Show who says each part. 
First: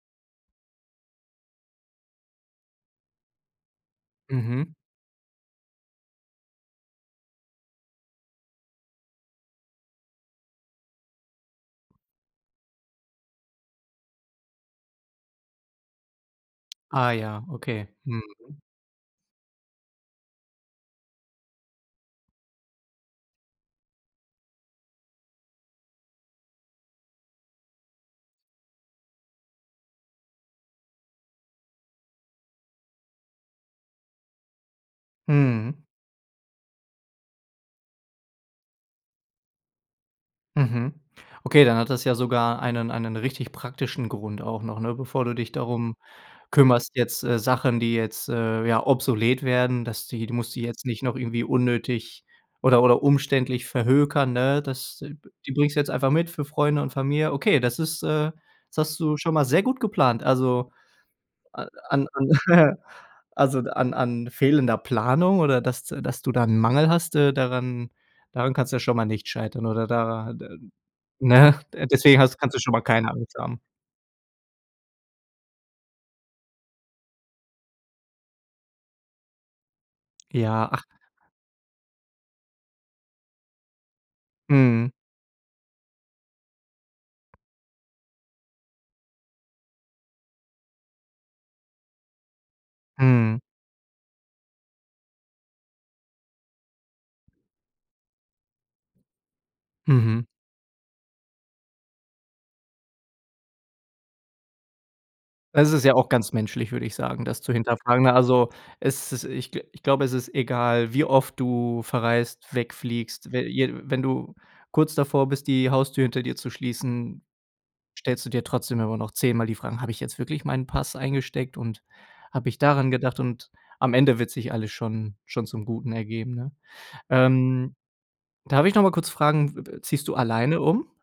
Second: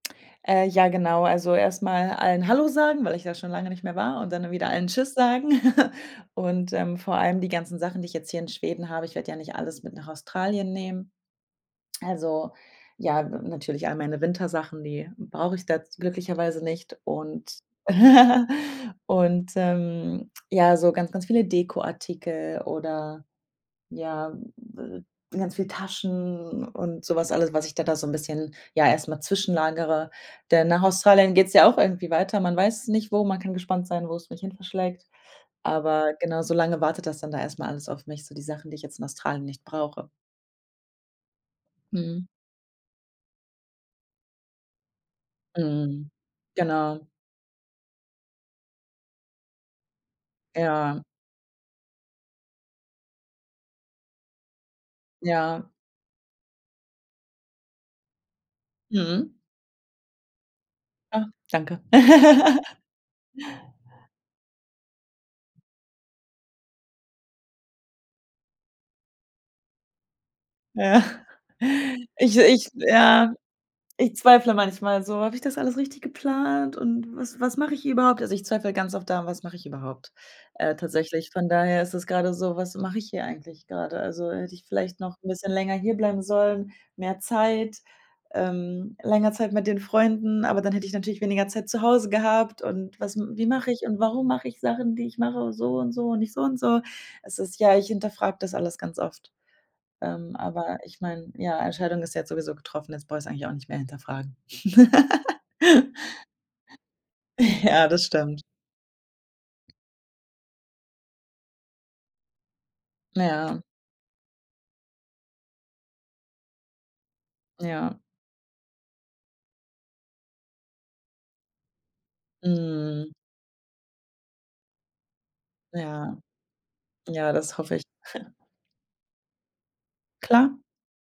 Speaker 1: Äh, ja, genau. Also, erst mal allen Hallo sagen, weil ich da schon lange nicht mehr war und dann wieder
Speaker 2: Mhm.
Speaker 1: allen Tschüss sagen. Und, ähm, vor allem die ganzen Sachen, die ich jetzt hier in Schweden habe ich werd ja nicht alles mit nach Australien nehmen. Also, ja, n natürlich all meine Wintersachen, die brauch ich da z glücklicherweise nicht.
Speaker 2: Ah ja,
Speaker 1: Und
Speaker 2: okay. Mhm.
Speaker 1: und, ähm, ja, so ganz, ganz viele Dekoartikel oder ja, ganz viel Taschen und so was alles, was ich da da so 'n bisschen ja, erst mal zwischenlagere. Denn nach Australien geht's ja auch irgendwie weiter. Man weiß es nicht, wo. Man kann gespannt sein, wo's mich hinverschlägt.
Speaker 2: Mhm.
Speaker 1: Aber genau, so lange wartet das dann da erst mal alles auf mich so die Sachen, die ich jetzt in Australien nicht brauche.
Speaker 2: Mhm. Okay, dann hat das ja
Speaker 1: Mhm.
Speaker 2: sogar einen einen richtig praktischen Grund auch noch, ne, bevor du dich darum
Speaker 1: Mhm.
Speaker 2: kümmerst
Speaker 1: Genau.
Speaker 2: jetzt, äh, Sachen, die jetzt, äh, ja obsolet werden, dass die du musst dich jetzt nicht
Speaker 1: Ja.
Speaker 2: noch irgendwie unnötig oder oder umständlich verhökern, ne? Das die
Speaker 1: Ja.
Speaker 2: bringst du jetzt einfach mit für Freunde und Familie. Okay, das ist, äh das hast du
Speaker 1: Mhm.
Speaker 2: schon mal sehr gut geplant. Also
Speaker 1: Ah,
Speaker 2: a
Speaker 1: danke.
Speaker 2: an an Also, d an an fehlender Planung oder, dass d dass du da 'n Mangel hast, äh, daran daran kann's schon mal nicht scheitern oder da da
Speaker 1: Ja.
Speaker 2: ne? Deswegen
Speaker 1: Ich,
Speaker 2: hast kannst du
Speaker 1: ich
Speaker 2: schon mal keine
Speaker 1: ja.
Speaker 2: Angst haben.
Speaker 1: Ich zweifle manchmal so: „Habe ich das alles richtig geplant, und was was mache ich hier überhaupt?“ Also, ich zweifle ganz oft daran: „Was mache ich überhaupt?”
Speaker 2: Ja,
Speaker 1: Äh,
Speaker 2: ach
Speaker 1: tatsächlich. Von daher ist es gerade so: „Was mache ich hier eigentlich gerade?” Also, hätte ich
Speaker 2: Mhm.
Speaker 1: vielleicht noch 'n bisschen länger hierbleiben sollen, mehr Zeit ähm, länger Zeit mit den Freunden, aber dann hätte ich natürlich weniger Zeit zu Hause gehabt. Und was
Speaker 2: Mhm.
Speaker 1: wie mache ich und warum mache ich Sachen, die ich mache so und so und nicht so und so? Es ist ja, ich hinterfrag das alles ganz oft.
Speaker 2: Mhm.
Speaker 1: Ähm, aber ich mein, ja, Entscheidung ist ja jetzt sowieso getroffen, jetzt brauche ich es eigentlich auch nicht mehr hinterfragen.
Speaker 2: Es ist ja auch ganz menschlich, würde ich sagen, das zu
Speaker 1: Ja, das
Speaker 2: hinterfragen. Ne,
Speaker 1: stimmt.
Speaker 2: also, es ist ich gl ich glaube, ist egal, wie oft du verreist, wegfliegst. Wenn
Speaker 1: Ja.
Speaker 2: ir wenn du kurz davor bist, die Haustür hinter dir zu schließen,
Speaker 1: Ja.
Speaker 2: stellst du dir trotzdem immer noch 10 Mal die Fragen: „Habe ich jetzt wirklich meinen Pass eingesteckt, und habe ich daran
Speaker 1: Mhm.
Speaker 2: gedacht?“ Und am Ende wird sich alles schon schon zum Guten
Speaker 1: Ja.
Speaker 2: ergeben, ne?
Speaker 1: Ja, das hoffe
Speaker 2: Ähm,
Speaker 1: ich.
Speaker 2: darf ich noch mal kurz fragen, w w ziehst du
Speaker 1: Klar.
Speaker 2: alleine um?